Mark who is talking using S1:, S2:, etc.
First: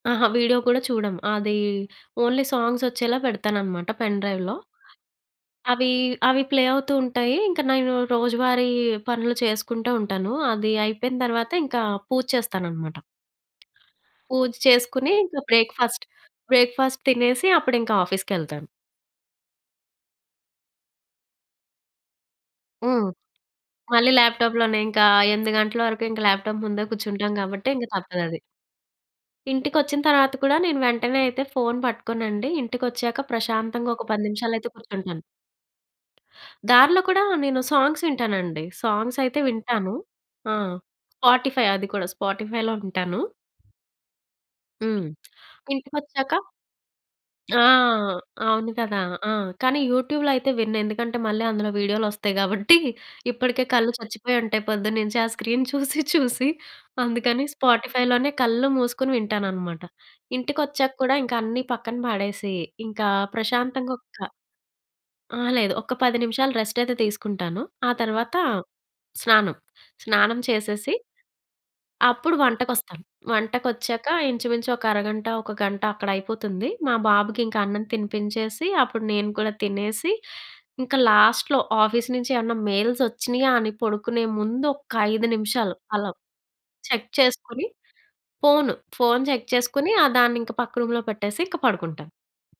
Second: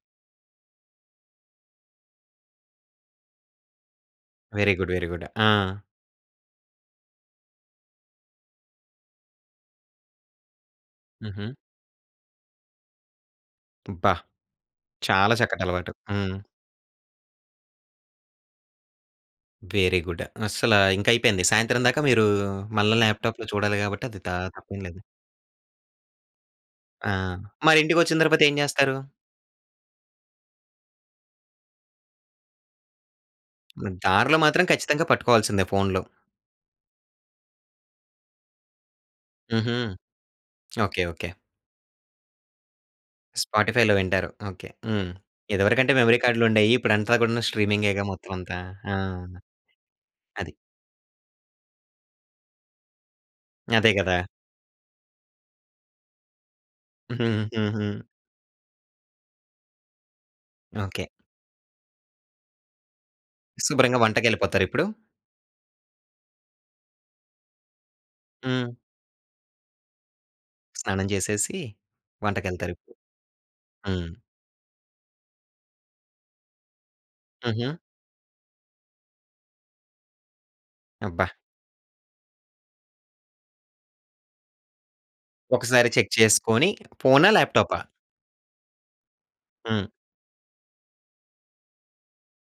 S1: అహ! వీడియో కూడా చూడము. అది ఓన్లీ సాంగ్స్ ఒచ్చేలా పెడతాననమాట పెన్ డ్రైవ్‌లో.
S2: Very good. Very good. ఆ!
S1: అవి అవి ప్లే అవుతూ ఉంటాయి. ఇంకా నేను రోజువారీ పనులు చేసుకుంటా ఉంటాను. అది అయిపోయిన
S2: హుహు.
S1: తరువాత ఇంకా పూజ చేస్తాననమాట.
S2: అబ్బా!
S1: పూజ చేసుకొని,
S2: చాలా
S1: ఇంకా
S2: చక్కటి అలవాటు.
S1: బ్రేక్‌ఫాస్ట్,
S2: హ్మ్.
S1: బ్రేక్‌ఫాస్ట్ తినేసి అప్పుడింకా ఆఫీస్‌కెళ్తాను.
S2: Very good. అస్సలా ఇంకైపోయింది. సాయంత్రం దాకా మీరు మళ్ళా
S1: హ్మ్.
S2: ల్యాప్‌టాప్‌లో చూడాలి గాబట్టి
S1: మళ్ళీ
S2: అది త
S1: ల్యాప్‌టాప్‌లోనే
S2: తప్పేం లేదు.
S1: ఇంకా 8 గంటల వరకు ఇంకా ల్యాప్‌టాప్ ముందే
S2: ఆ!
S1: కూర్చుంటాం గాబట్టే,
S2: మరి
S1: ఇంక
S2: ఇంటికొచ్చిన
S1: తప్పదది.
S2: తరువాత ఏం జేస్తారు?
S1: ఇంటికొచ్చిన తర్వాత కూడా నేను వెంటనే అయితే ఫోన్ పట్టుకోనండి. ఇంటికొచ్చాక
S2: గ
S1: ప్రశాంతంగా ఒక 10
S2: దారిలో మాత్రం
S1: నిమిషాలయితే
S2: ఖచ్చితంగా
S1: కూర్చుంటాను.
S2: పట్టుకోవాల్సిందే ఫోన్‌‌లో.
S1: దారిలో కూడా నేను సాంగ్స్ వింటానండి. సాంగ్స్ అయితే
S2: హుహు.
S1: వింటాను. ఆ!
S2: ఓకే. ఓకే.
S1: స్పాటిఫై అది కూడా. స్పాటిఫై‌లో వింటాను.
S2: స్పాటిఫై‌లో వింటారు. ఓకే.
S1: హ్మ్.
S2: హ్మ్. ఇదివరకంటే మెమరీ
S1: ఇంటికొచ్చాక
S2: కార్డులు ఉండేయి. ఇప్పుడంతా గూడాను
S1: ఆ!
S2: స్ట్రీమింగే‌గా మొత్తం అంతా.
S1: అవును
S2: ఆ!
S1: కదా! ఆ! కానీ యూట్యూబ్‌లో అయితే
S2: అది.
S1: విన్ను. ఎందుకంటే మళ్ళీ అందులో వీడియోలొస్తయి గాబట్టి, ఇప్పడికే
S2: అదే
S1: కళ్ళు
S2: గదా!
S1: చచ్చిపోయి ఉంటయి పొద్దున్నుంచి ఆ స్క్రీన్ చూసి చూసి. అందుకని స్పాటిఫైలోనే కళ్ళు మూసుకొని వింటాననమాట.
S2: ఓకే.
S1: ఇంటికొచ్చా‌క్కూడా ఇంకా అన్నీ పక్కన పాడేసి, ఇంకా ప్రశాంతంగా
S2: శుభ్రంగా
S1: ఒక్క
S2: వంటకెళ్ళిపోతారా ఇప్పుడు?
S1: ఆ! లేదు. ఒక్క 10 నిమిషాలు రెస్ట్ అయితే తీసుకుంటాను. ఆ తరువాత
S2: హ్మ్.
S1: స్నానం. స్నానం చేసేసి,
S2: స్నానం జేసేసి
S1: అప్పుడు
S2: వంటకెళ్తారిప్పుడు.
S1: వంటకొస్తాను. వంటకొచ్చాక
S2: హ్మ్.
S1: ఇంచుమించు ఒక అరగంట, ఒక గంట అక్కడ అయిపోతుంది. మా బాబుకి ఇంకా
S2: హుహు.
S1: అన్నం తినిపించేసి, అప్పుడు నేను కూడా తినేసి, ఇంక
S2: అబ్బా!
S1: లాస్ట్‌లో ఆఫీస్ నుంచి ఏవన్నా మెయిల్స్ ఒచ్చినియా అని పడుకునే ముందు ఒక్క 5 నిమిషాలు
S2: ఒకసారి
S1: అలా
S2: చెక్ చేసుకొని,
S1: చెక్
S2: ఫోనా?
S1: చేసుకొని,
S2: ల్యాప్‌టాపా?
S1: ఫోను, ఫోన్ చెక్
S2: హ్మ్.
S1: చేసుకొని ఆ! దాన్నింక పక్క రూమ్‌లో పెట్టేసి ఇంక పడుకుంటాను.